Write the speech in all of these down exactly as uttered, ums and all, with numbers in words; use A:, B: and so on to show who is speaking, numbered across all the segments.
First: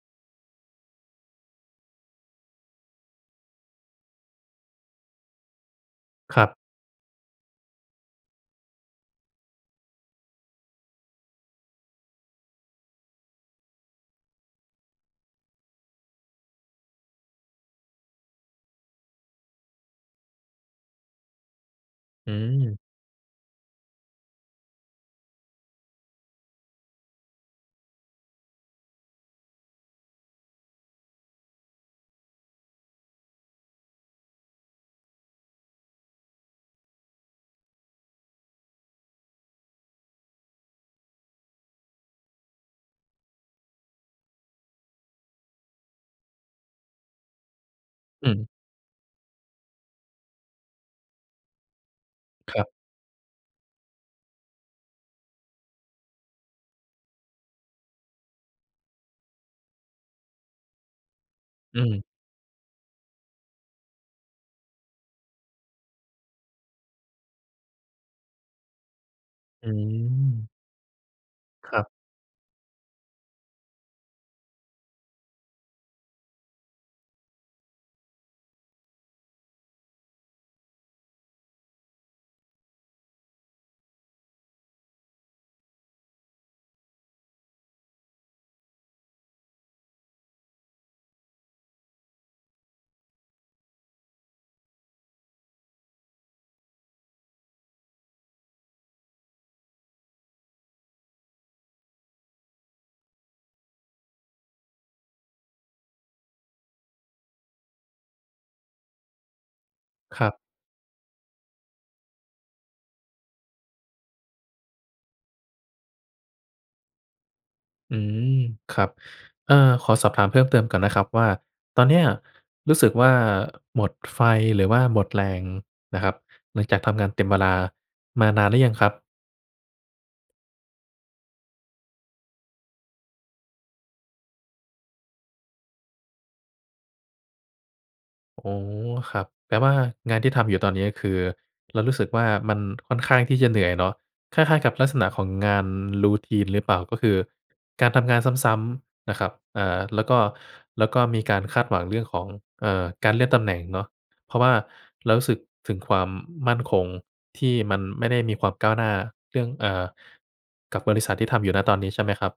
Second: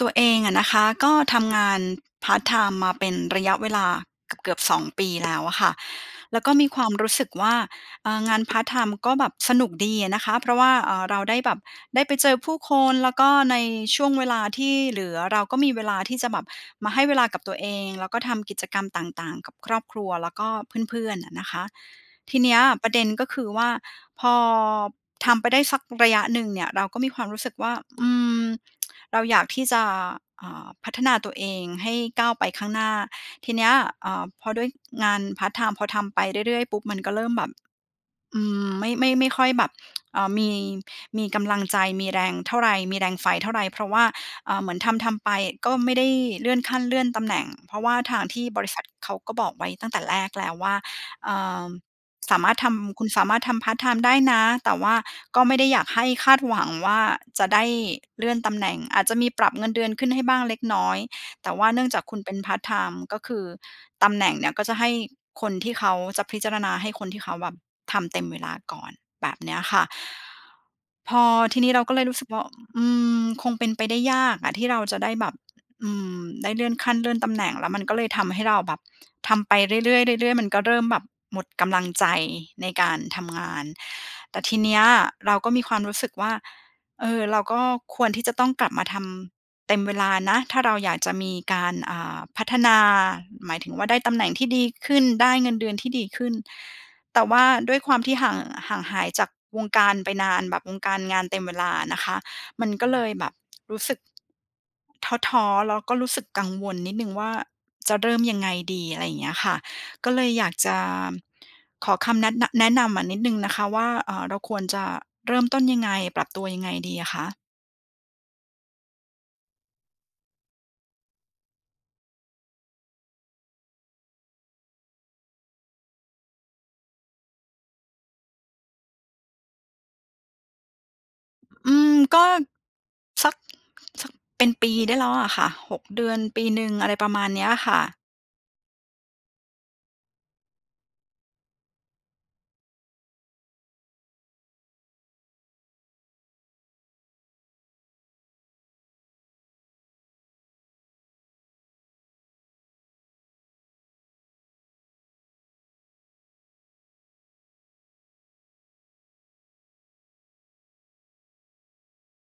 A: ตัวเองอะนะคะก็ทำงานพาร์ตไทม์มาเป็นระยะเวลาเกือบ ๆ สอง ปี แล้วอะค่ะ แล
B: ค
A: ้
B: ร
A: ว
B: ั
A: ก็
B: บ
A: มีความรู้สึกว่า อ่า งานพาร์ตไทม์ก็แบบสนุกดีอะนะคะ เพราะว่า อ่า เราได้แบบ ได้ไปเจอผู้คน แล้วก็ในช่วงเวลาที่เหลือเราก็มีเวลาที่จะแบบมาให้เวลากับตัวเอง แล้วก็ทำกิจกรรมต่าง ๆ กับครอบครัวแล้วก็เพื่อน ๆ อะนะคะ
B: อื
A: ทีนี้
B: ม
A: ประเด็นก็คือว่าพอทำไปได้สักระยะหนึ่งเนี่ย เราก็มีความรู้สึกว่า อืม เราอยากที่จะ อ่า พัฒนาตัวเองให้ก้าวไปข้างหน้า ทีเนี้ย อ่า พอด้วยงานพาร์ตไทม์ พอทำไปเรื่อย ๆ ปุ๊บ มันก็เริ่มแบบ อืม ไม่ ไม่ ไม่ค่อยแบบ อ่า มี มีกำลังใจ มีแรงเท่าไร มีแรงไฟเท่าไร เพราะว่า อ่า เหมือนทำทำไปก็ไม่ได้เลื่อนขั้นเลื่อนตำแหน่ง เพราะว่าทาง
B: อื
A: ที
B: ม
A: ่บริษัทเขาก็บอกไว้ตั้งแต่แรกแล้วว่า อ่า สามา
B: ค
A: รถ
B: รั
A: ท
B: บ
A: ำ คุณสามารถทำพาร์ตไทม์ได้นะ แต่ว่าก็ไม่ได้อยากให้คาดหวังว่าจะได้เลื่อนตำแหน่ง อาจจะมีปรับเงินเดือนขึ้นให้บ้างเล็กน้อย แต่ว่าเ
B: อ
A: น
B: ื
A: ื่องจาก
B: ม
A: คุณเป็นพาร์ตไทม์ ก็คือตำแหน่งเนี่ย ก็จะให้คนที่เขา จะพิจารณาให้คนที่เขาแบบทำเต็มเวลาก่อน แบบเนี้ย
B: อื
A: ค่ะ
B: ม
A: พอทีนี้
B: คร
A: เร
B: ั
A: า
B: บ
A: ก็เลยรู้สึกว่า อืม คงเป็นไปได้ยากอะที่เราจะได้แบบ อืม ได้เลื่อนขั้น เลื่อนตำแหน่ง แล้วมันก็เลยทำให้เราแบบ ทำไปเรื่อย ๆ เรื่อย ๆ มันก็เริ่มแบบหมดกำลังใจในการทำงาน แต่ทีเนี้ยเราก็มีความรู้สึกว่า เออ เราก็ควรที่จะต้องกลับมาทำเต็มเวลานะ ถ้าเราอยากจะมีการ อ่า พัฒนา หมายถึงว่าได้ตำแหน่งที่ดีขึ้น ได้เงินเดือนที่ดีขึ้น แต่ว่าด้วยความที่ห่าง ห่างหายจากวงการไปนาน แบบวงการงานเต็มเวลานะคะ มันก็เลยแบบรู้สึก ท้อ ๆ แล้วก็รู้สึกกังวลนิดหนึ่งว่าจะเริ่มยังไงดี อะไรอย่างเงี้ยค่ะ ก็เล
B: ครั
A: ย
B: บ
A: อยากจะขอคำแนะ น แนะนำอะนิดหนึ่งนะคะว่า อ่า เราควรจะเริ่มต้นยังไง ปรับตัวยังไงดีอะคะ?
B: อืม ครับ เออ ขอสอบถามเพิ่มเติมก่อนนะครับว่า ตอนเนี้ยรู้สึกว่าหมดไฟ หรือว่าหมดแรงนะครับ หลังจากทำงานเต็มเวลามานานหรือยังครับ?
A: อืม ก็ สัก สัก เป็นปีได้แล้วอะค่ะ หก เดือน ปีหนึ่ง อะไรประมาณเนี้ยอะค่ะ
B: อ๋อ ครับ แปลว่างานที่ทำอยู่ตอนนี้ คือเรารู้สึกว่า มันค่อนข้างที่จะเหนื่อยเนาะ คล้าย ๆ กับลักษณะของงาน routine หรือเปล่า? ก็คือการทำงานซ้ำ ๆ นะครับ เอ่อ แล้วก็ แล้วก็มีการคาดหวังเรื่องของ เอ่อ การเลื่อนตำแหน่งเนาะ เพราะว่าเรารู้สึกถึงความมั่นคงที่มันไม่ได้มีความก้าวหน้าเรื่อง อ่า กับบริษัทที่ทำอยู่ ณ ตอนนี้ใช่ไหมครับ?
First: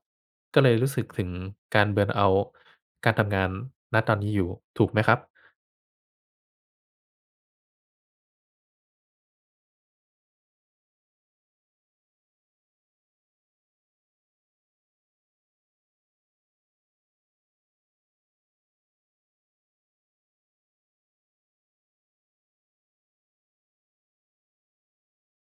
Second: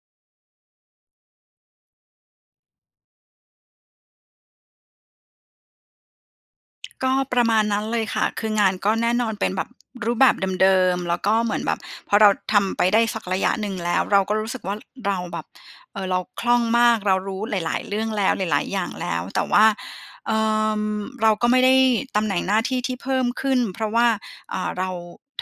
B: ก็เลยรู้สึกถึงการ เบิร์นเอาต์ การทำงาน ณ ตอนนี้อยู่ ถูกไหมครับ?
A: ก็ประมาณนั้นเลยค่ะ คืองานก็แน่นอน เป็นแบบรูปแบบเดิม ๆ แล้วก็เหมือนแบบพอเราทำไปได้สักระยะหนึ่งแล้ว เราก็รู้สึกว่า เราแบบ เออ เราคล่องมาก เรารู้หลาย ๆ เรื่องแล้ว หลาย ๆ อย่างแล้ว แต่ว่า เอ่อ เราก็ไม่ได้ตำแหน่งหน้าที่ที่เพิ่มขึ้น เพราะว่า อ่า เรา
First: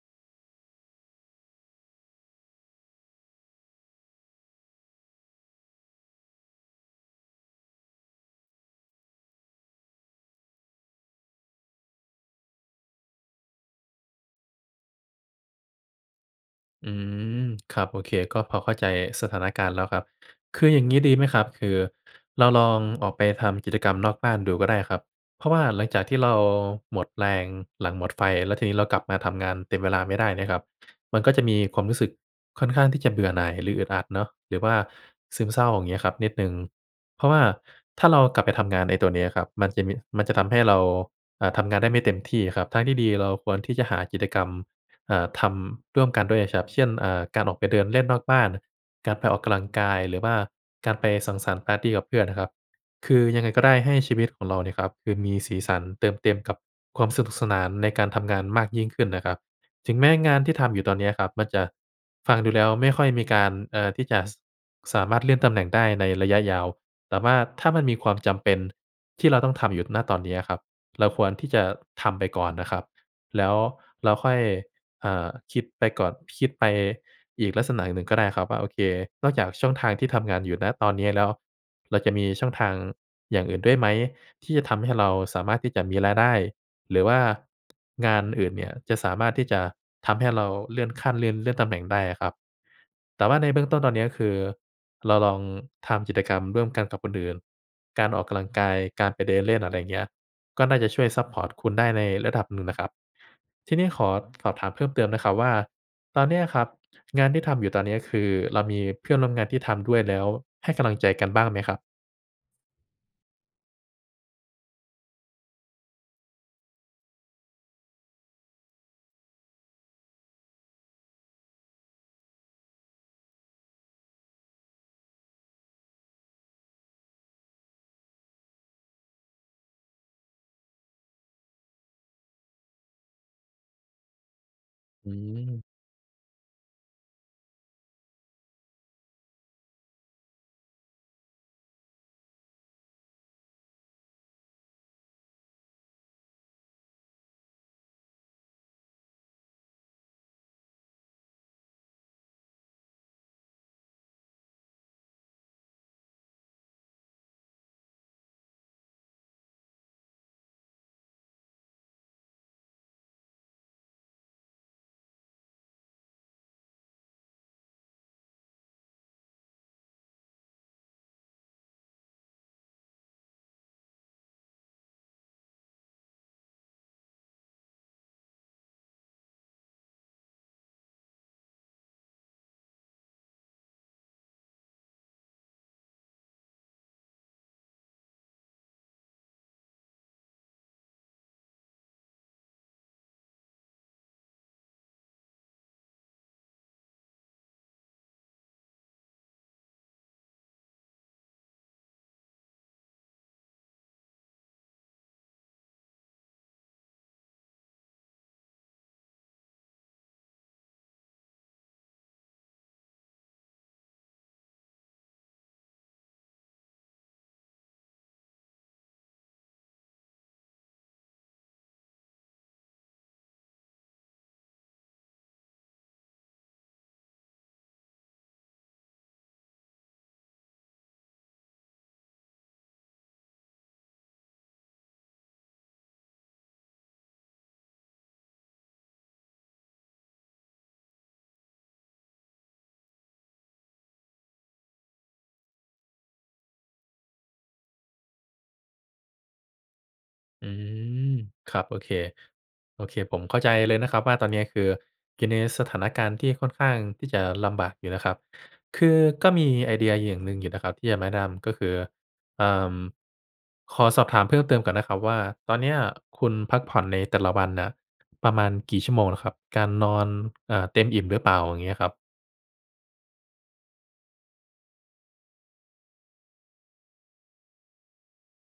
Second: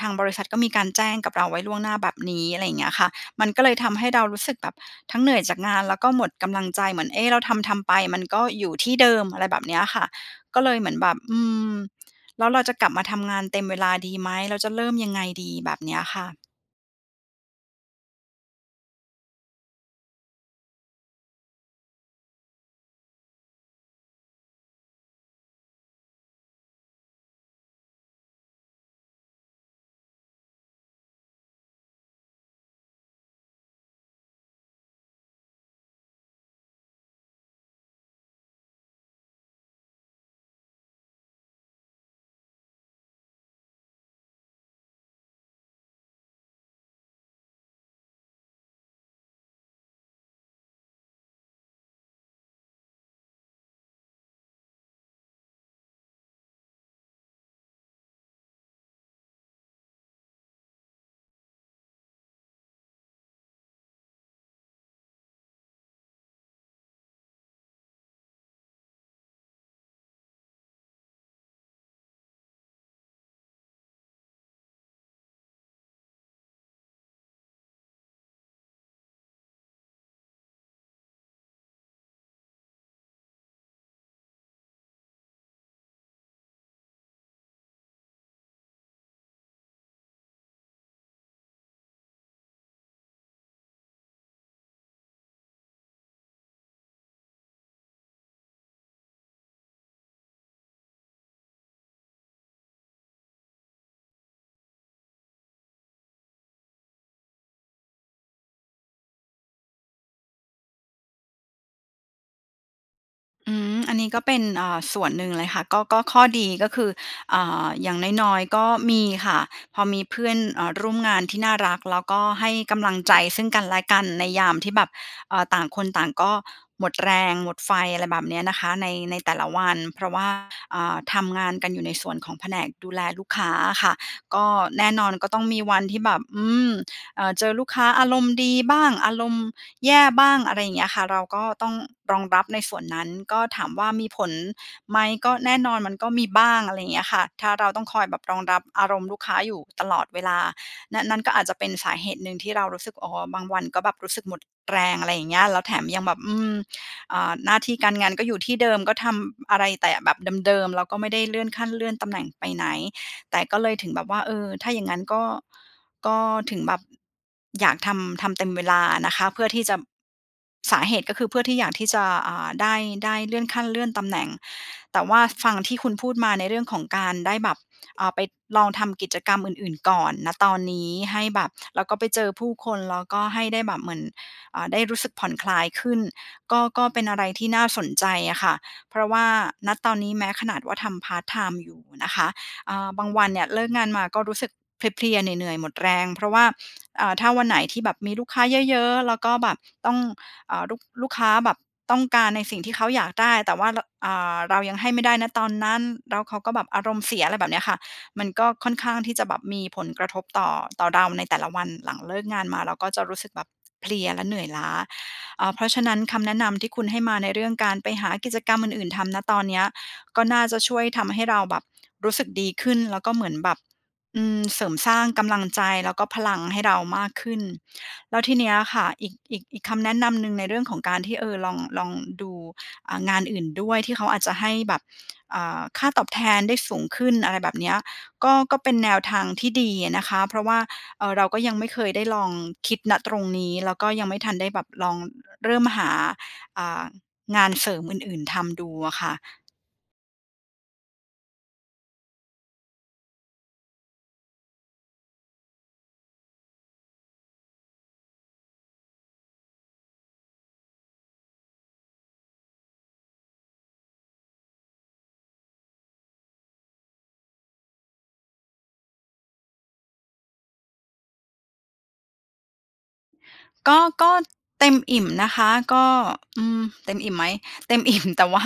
A: ทางบริษัทก็มีการแจ้งกับเราไว้ล่วงหน้าแบบนี้ อะไรอย่างเงี้ยค่ะ มันก็เลยทำให้เรารู้สึกแบบ ทั้งเหนื่อยจากงาน แล้วก็หมดกำลังใจ เหมือน เอ๊ะ เราทำ ๆ ไปมันก็อยู่ที่เดิม อะไรแบบเนี้ยอะค่ะ ก็เลยเหมือนแบบ อืม แล้วเราจะกลับมาทำงานเต็มเวลาดีไหม? แล้วจะเริ่มยังไงดี แบบเนี้ยค่ะ
B: อืม ครับ โอเค ก็พอเข้าใจสถานการณ์แล้วครับ คืออย่างงี้ดีไหมครับ คือเราลองออกไปทำกิจกรรมนอกบ้านดูก็ได้ครับ เพราะว่าหลังจากที่เราหมดแรงหลังหมดไฟ แล้วทีนี้เรากลับมาทำงานเต็มเวลาไม่ได้เนี่ยครับ มันก็จะมีความรู้สึกค่อนข้างที่จะเบื่อหน่าย หรืออึดอัดเนาะ หรือว่าซึมเศร้า อย่างเงี้ยครับ นิดหนึ่ง เพราะว่าถ้าเรากลับไปทำงานไอ้ตัวนี้ครับ มันจะมี มันจะทำให้เรา อ่า ทำงานได้ไม่เต็มที่ครับ ทางที่ดีเราควรที่จะหากิจกรรม อ่า ทำร่วมกันด้วยอะชับ เช่น อ่า การออกไปเดินเล่นนอกบ้าน การไปออกกำลังกาย หรือว่าการไปสังสรรค์ปาร์ตีกับเพื่อนน่ะครับ คือยังไงก็ได้ให้ชีวิตของเราเนี่ยนะครับ คือมีสีสัน เติมเต็มกับความสนุกสนานในการทำงานมากยิ่งขึ้นน่ะครับ ถึงแม้งานที่ทำอยู่ตอนเนี้ยครับ มันจะฟังดูแล้วไม่ค่อยมีการ เอ่อ ที่จะ ส สามารถเลื่อนตำแหน่งได้ในระยะยาว แต่ว่าถ้ามันมีความจำเป็นที่เราต้องทำหยุด ณ ตอนนี้ครับ เราควรที่จะทำไปก่อนนะครับ แล้วเราค่อย อ่า คิดไปก่อน คิดไปอีกลักษณะหนึ่งก็ได้ครับว่า โอเค นอกจากช่องทางที่ทำงานอยู่ ณ ตอนนี้แล้ว เราจะมีช่องทางอย่างอื่นด้วยไหม? ที่จะทำให้เราสามารถที่จะมีรายได้ หรือว่า งานอื่นเนี่ยจะสามารถที่จะทำให้เราเลื่อนขั้น เลื่อน เลื่อนตำแหน่งได้อะครับ แต่ว่าในเบื้องต้นตอนนี้ ก็คือเราลองทำกิจกรรมร่วมกันกับคนอื่น การออกกำลังกาย การไปเดินเล่น อะไรอย่างเงี้ย ก็น่าจะช่วยซัปพอร์ตคุณได้ในระดับหนึ่งนะครับ ทีนี้ขอ สอบถามเพิ่มเติมนะครับว่า ตอนเนี้ยครับ งานที่ทำอยู่ตอนนี้ คือเรามีเพื่อนร่วมงานที่ทำด้วย แล้วให้กำลังใจกันบ้างไหมครับ?
A: อืม อันนี้ก็เป็น เอ่อ ส่วนหนึ่งเลยค่ะ ก็ ก็ข้อดีก็คือ อ่า อย่างน้อย ๆ ก็มีค่ะ พอมีเพื่อน เอ่อ ร่วมงานที่น่ารัก แล้วก็ให้กำลังใจซึ่งกันและกันในยามที่แบบ เอ่อ ต่างคนต่างก็หมดแรง หมดไฟ อะไรแบบนี้นะคะ ใน ในแต่ละวันเพราะว่า อ่า ทำงานกันอยู่ในส่วนของแผนกดูแลลูกค้าอะค่ะ ก็แน่นอ
B: อื
A: น ก็ต้องม
B: ม
A: ีวันที่แบบ อืม เอ่อ เจอลูกค้าอารมณ์ดีบ้าง อารมณ์แย่บ้าง อะไรอย่างเงี้ยค่ะ เราก็ต้องรองรับในส่วนนั้น ก็ถามว่ามีผลไหม? ก็แน่นอนมันก็มีบ้าง อะไรอย่างเงี้ยค่ะ ถ้าเราต้องคอยแบบรองรับอารมณ์ลูกค้าอยู่ตลอดเวลา น นั้นก็อาจจะเป็นสาเหตุหนึ่งที่เรารู้สึก อ๋อ บางวันก็แบบรู้สึกหมดแรง อะไรอย่างเงี้ย แล้วแถมยังแบบ อืม อ่า หน้าที่การงานก็อยู่ที่เดิม ก็ทำอะไรแต่แบบเดิม ๆ เราก็ไม่ได้เลื่อนขั้นเลื่อนตำแหน่งไปไหน แต่ก็เลยถึงแบบว่า เออ ถ้าอย่างงั้นก็ ก็ถึงแบบ อยากทำ ทำเต็มเวลาอะนะคะ เพื่อที่จะ สาเหตุก็คือเพื่อที่อยากที่จะ อ่า ได้ ได้เลื่อนขั้นเลื่อนตำแหน่ง แต่ว่าฟังที่คุณพูดมาในเรื่องของการได้แบบ อ่า ไปลองทำกิจกรรมอื่น ๆ ก่อน ณ ตอนนี้ ให้แบบ แล้วก็ไปเจอผู้คน แล้วก็ให้ได้แบบเหมือน อ่า ได้รู้สึกผ่อนคลายขึ้น ก็ ก็เป็นอะไรที่น่าสนใจอะค่ะ เพราะว่า ณ ตอนนี้แม้ขนาดว่าทำพาร์ตไทม์อยู่นะคะ อ่า บางวันเนี่ยเลิกงานมาก็รู้สึกเพลีย ๆ เหนื่อย ๆ หมดแรง เพราะว่า อ่า ถ้าวันไหนที่แบบมีลูกค้าเยอะ ๆ แล้วก็แบบต้อง เอ่อ ลูก ลูกค้าแบบต้องการในสิ่งที่เขาอยากได้ แต่ว่า ร อ่า เรายังให้ไม่ได้ ณ ตอนนั้น แล้วเขาก็แบบอารมณ์เสีย อะไรแบบเนี้ยค่ะ มันก็ค่อนข้างที่จะแบบมีผลกระทบต่อ ต่อเราในแต่ละวัน หลังเลิกงานมาเราก็จะรู้สึกแบบเพลียและเหนื่อยล้า เอ่อ เพราะฉะนั้นคำแนะนำที่คุณให้มาในเรื่องการไปหากิจกรรมอื่น ๆ ทำ ณ ตอนเนี้ย ก็น่าจะช่วยทำให้เราแบบรู้สึกดีขึ้น แล้วก็เหมือนแบบ อืม เสริมสร้างกำลังใจแล้วก็พลังให้เรามากขึ้น แล้วทีเนี้ยอะค่ะ อีก อีก อีกคำแนะนำหนึ่งในเรื่องของการที่ เอ่อ ลอง ลองดู อ่า งานอื่นด้วย ที่เขาอาจจะให้แบบ อ่า ค่าตอบแทนได้สูงขึ้น อะไรแบบเนี้ย ก็ ก็เป็นแนวทางที่ดีอะนะคะ เพราะว่า เอ่อ เราก็ยังไม่เคยได้ลองคิด ณ ตรงนี้ แล้วก็ยังไม่ทันได้แบบลอง เริ่มหา อ่า งานเสริมอื่น ๆ ทำดูอะค่ะ
B: อืม ครับ โอเค โอเคผมเข้าใจเลยนะครับว่าตอนเนี้ย คืออยู่ในสถานการณ์ที่ค่อนข้างที่จะลำบากอยู่นะครับ คือก็มีไอเดียอย่างหนึ่งอยู่นะครับ ที่อยากแนะนำ ก็คือ อ่า ขอสอบถามเพิ่มเติมก่อนนะครับว่า ตอนเนี้ยคุณพักผ่อนในแต่ละวันน่ะประมาณกี่ชั่วโมงเหรอครับ? การนอน อ่า เต็มอิ่มหรือเปล่า? อย่างเงี้ยครับ
A: ก็ ก็เต็มอิ่มนะคะ ก็ อืม เต็มอิ่มไหม? เต็ม อิ่ม แต่ว่า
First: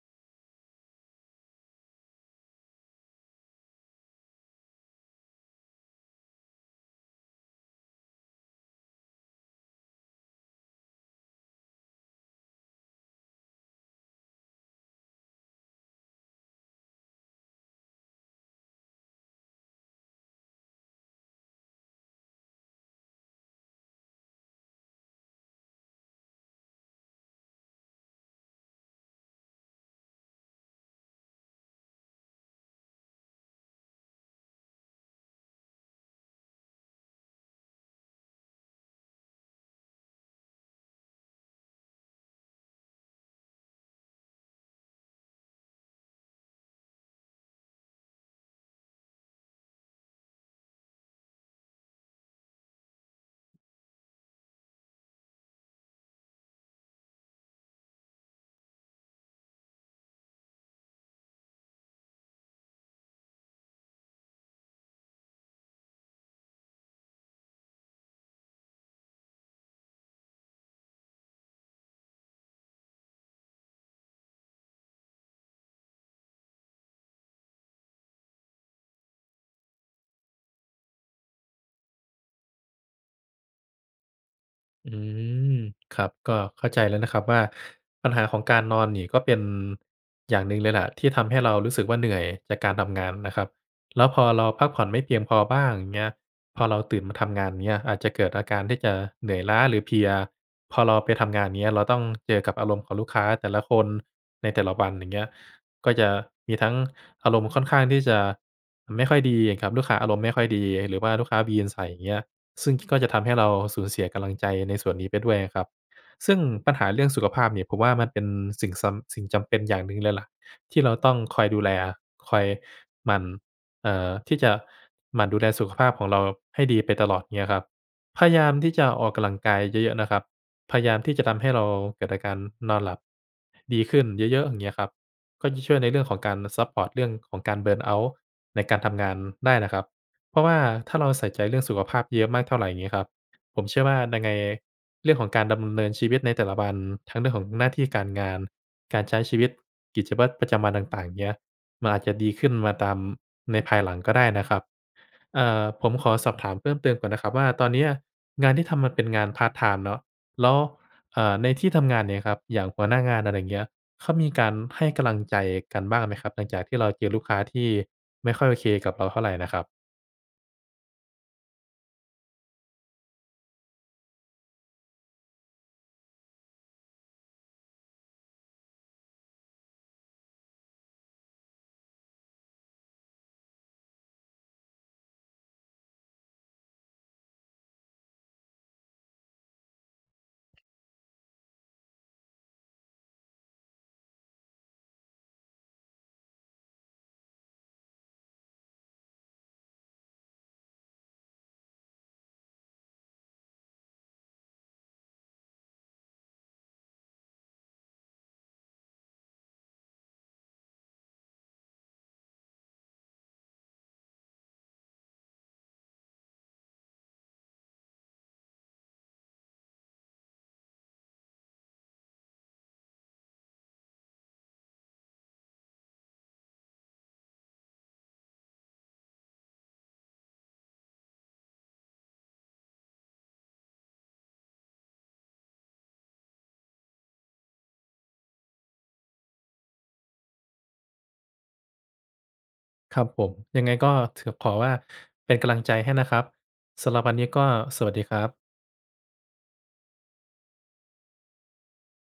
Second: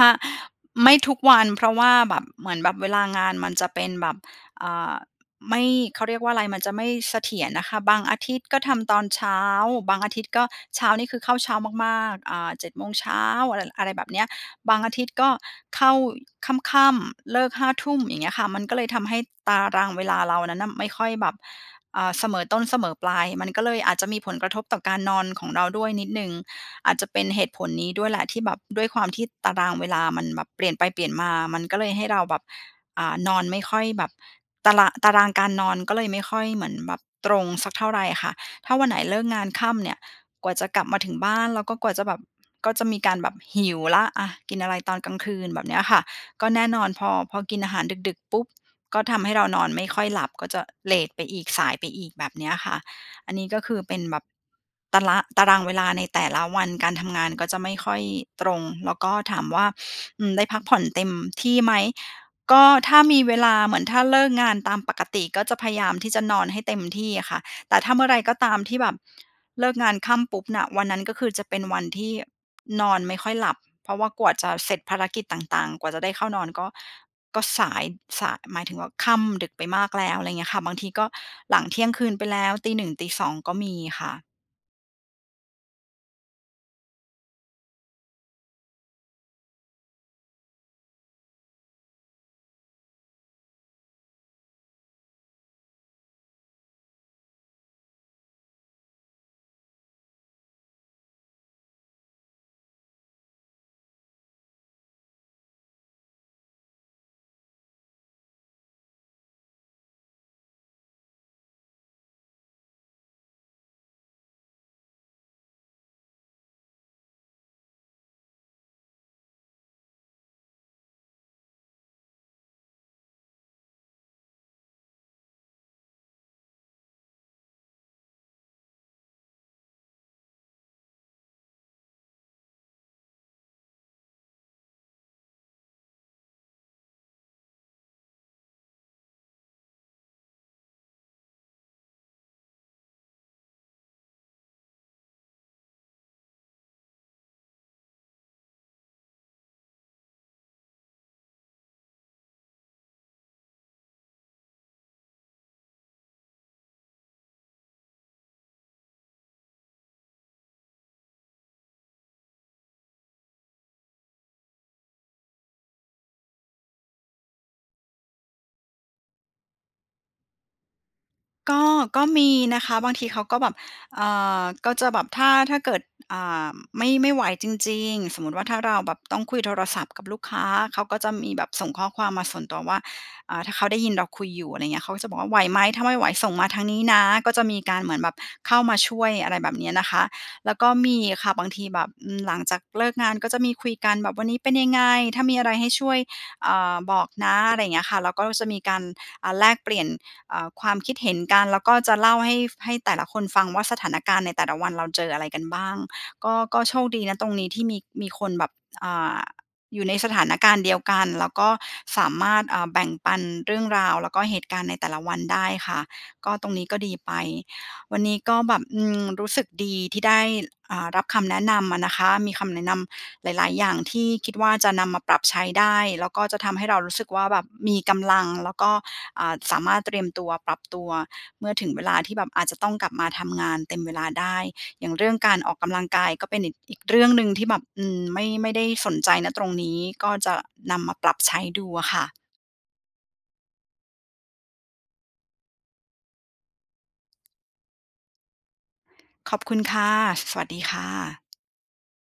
A: ไม่ทุกวันเพราะว่าแบบ เหมือนแบบเวลางานมันจะเป็นแบบ อ่า ไม่ เขาเรียกว่าอะไร มันจะไม่เสถียรนะคะ บางอาทิตย์ก็ทำตอนเช้า บางอาทิตย์ก็เช้านี่คือเข้าเช้ามาก ๆ อ่า เจ็ด โมงเช้า อะไร อะไรแบบเนี้ย บางอาทิตย์ก็เข้าค่ำ ๆ เลิก ห้า ทุ่ม อย่างเงี้ยค่ะ มันก็เลยทำให้ตารางเวลาเรานั้นน่ะไม่ค่อยแบบ อ่า เสมอต้นเสมอปลาย มันก็เลยอาจจะมีผลกระทบต่อการนอนของเราด้วยนิดหนึ่ง อาจจะเป็นเหตุผลนี้ด้วยแหละ ที่แบบด้วยความที่ตารางเวลามันแบบเปลี่ยนไปเปลี่ยนมา มันก็เลยให้เราแบบ อ่า นอนไม่ค่อยแบบ ตาราง ตารางการนอนก็เลยไม่ค่อยเหมือนแบบตรงสักเท่าไรค่ะ ถ้าวันไหนเลิกงานค่ำเนี่ย กว่าจะกลับมาถึงบ้าน แล้วก็กว่าจะแบบ ก็จะมีการแบบหิวแล้ว อะ กินอะไรตอนกลางคืน แบบเนี้ยค่ะ ก็แน่นอนพอ พอกินอาหารดึก ๆ ปุ๊บ ก็ทำให้เรานอนไม่ค่อยหลับ ก็จะเลตไปอีก สายไปอีก แบบเนี้ยค่ะ อันนี้ก็คือเป็นแบบ ตารา ตารางเวลาในแต่ละวันการทำงานก็จะไม่ค่อยตรง แล้วก็ถามว่า อืม ได้พักผ่อนเต็มที่ไหม? ก็ถ้ามีเวลา เหมือนถ้าเลิกงานตามปกติ ก็จะพยายามที่จะนอนให้เต็มที่อะค่ะ แต่ถ้าเมื่อไรก็ตามที่แบบ เลิกงานค่ำปุ๊บน่ะ วันนั้นก็คือจะเป็นวันที่นอนไม่ค่อยหลับ เพราะว่ากว่าจะเสร็จภารกิจต่าง ๆ กว่าจะได้เข้านอนก็ ก็สาย สาย หมายถึงว่าค่ำดึกไปมากแล้ว อะไรอย่างเงี้ยค่ะ บางทีก็หลังเที่ยงคืนไปแล้วตี หนึ่ง ตี สอง ก็มีค่ะ
B: อืม ครับ ก็เข้าใจแล้วนะครับว่า ปัญหาของการนอนนี่ก็เป็น อย่างหนึ่งเลยแหละ ที่ทำให้เรารู้สึกว่าเหนื่อยจากการทำงานนะครับ แล้วพอเราพักผ่อนไม่เพียงพอบ้าง อย่างเงี้ย พอเราตื่นมาทำงาน อย่างเงี้ย อาจจะเกิดอาการที่จะเหนื่อยล้า หรือเพลีย พอเราไปทำงาน อย่างเงี้ย เราต้องเจอกับอารมณ์ของลูกค้าแต่ละคนในแต่ละวัน อย่างเงี้ย ก็จะมีทั้งอารมณ์ค่อนข้างที่จะไม่ค่อยดีอะครับ ลูกค้าอารมณ์ไม่ค่อยดี หรือว่าลูกค้าวีนใส่ อย่างเงี้ย ซึ่งก็จะทำให้เราสูญเสียกำลังใจในส่วนนี้ไปด้วยอะครับ ซึ่งปัญหาเรื่องสุขภาพเนี่ยผมว่า มันเป็นสิ่งสำ สิ่งจำเป็นอย่างหนึ่งเลยล่ะ ที่เราต้องคอยดูแล คอยหมั่น เอ่อ ที่จะหมั่นดูแลสุขภาพของเราให้ดีไปตลอด อย่างเงี้ยครับ พยายามที่จะออกกำลังกายเยอะ ๆ นะครับ พยายามที่จะทำให้เราเกิดอาการนอนหลับ ดีขึ้นเยอะ ๆ อย่างเงี้ยครับ ก็จะช่วยในเรื่องของการซัปพอร์ตเรื่องของการ burnout ในการทำงานได้นะครับ เพราะว่าถ้าเราใส่ใจเรื่องสุขภาพเยอะมากเท่าไร อย่างงี้ครับ ผมเชื่อว่ายังไงเรื่องของการดำเนินชีวิตในแต่ละวัน ทั้งเรื่องของหน้าที่การงาน การใช้ชีวิตกิจวัตรประจำวันต่าง ๆ อย่างเงี้ย มันอาจจะดีขึ้นมาตาม ในภายหลังก็ได้นะครับ เอ่อ ผมขอสอบถามเพิ่มเติมก่อนนะครับว่า ตอนเนี้ยงานที่ทำมันเป็นงานพาร์ตไทม์เนาะ แล้ว อ่า ในที่ทำงาน อย่างเงี้ยครับ อย่างหัวหน้างาน อะไรอย่างเงี้ย เขามีการให้กำลังใจกันบ้างไหมครับ หลังจากที่เราเจอลูกค้าที่ไม่ค่อยโอเคกับเราเท่าไรน่ะครับ?
A: ก็ ก็มีนะคะ บางทีเขาก็แบบ อ่า ก็จะแบบ ถ้า ถ้าเกิด อ่า ไม่ ไม่ไหวจริง ๆ สมมุติว่าถ้าเราแบบต้องคุยโทรศัพท์กับลูกค้า เขาก็จะมีแบบส่งข้อความมาส่วนตัวว่า อ่า ถ้าเขาได้ยินเราคุยอยู่ อะไรอย่างเงี้ย เขาก็จะบอกว่าไหวไหม ถ้าไม่ไหวส่งมาทางนี้นะ ก็มีการเหมือนแบบเข้ามาช่วย อะไรแบบเนี้ยนะคะ แล้วก็มีค่ะ บางทีแบบ อืม หลังจากเลิกงานก็จะมีคุยกัน แบบวันนี้เป็นยังไง ถ้ามีอะไรให้ช่วย อ่า บอกนะ อะไรอย่างเงี้ยค่ะ แล้วก็จะมีการ อ่า แลกเปลี่ยน อ่า ความคิดเห็นกัน แล้วก็จะเล่าให้ ฟ ให้แต่ละคนฟังว่า สถานการณ์ในแต่ละวันเราเจออะไรกันบ้าง ก็ ก็โชคดี ณ ตรงนี้ ที่มี มีคนแบบ อ่า อยู่ในสถานการณ์เดียวกัน แล้วก็สามารถ อ่า แบ่งปันเรื่องราว แล้วก็เหตุการณ์ในแต่ละวันได้ค่ะ ก็ตรงนี้ก็ดีไป วันนี้ก็แบบ อืม รู้สึกดี ที่ได้ อ่า รับคำแนะนำอะนะคะ มีคำแนะนำหลาย ๆ อย่างที่คิดว่า จะนำมาปรับใช้ได้ แล้วก็จะทำให้เรารู้สึกว่าแบบมีกำลัง แล้วก็ อ่า สามารถเตรียมตัว ปรับตัว เมื่อถึงเวลาที่แบบอาจจะต้องกลับมาทำงานเต็มเวลาได้ อย่างเรื่องการออกกำลังกายก็เป็นอีก อีกเรื่องหนึ่งที่แบบ อืม ไม่ ไม่ได้สนใจ ณ ตรงนี้ ก็จะนำมาปรับใช้ดูอะค่ะ
B: ครับผม ยังไงก็ ถ ขอว่าเป็นกำลังใจให้นะครับ สำหรับวันนี้ก็สวัสดีครับ
A: ขอบคุณค่ะ ส สวัสดีค่ะ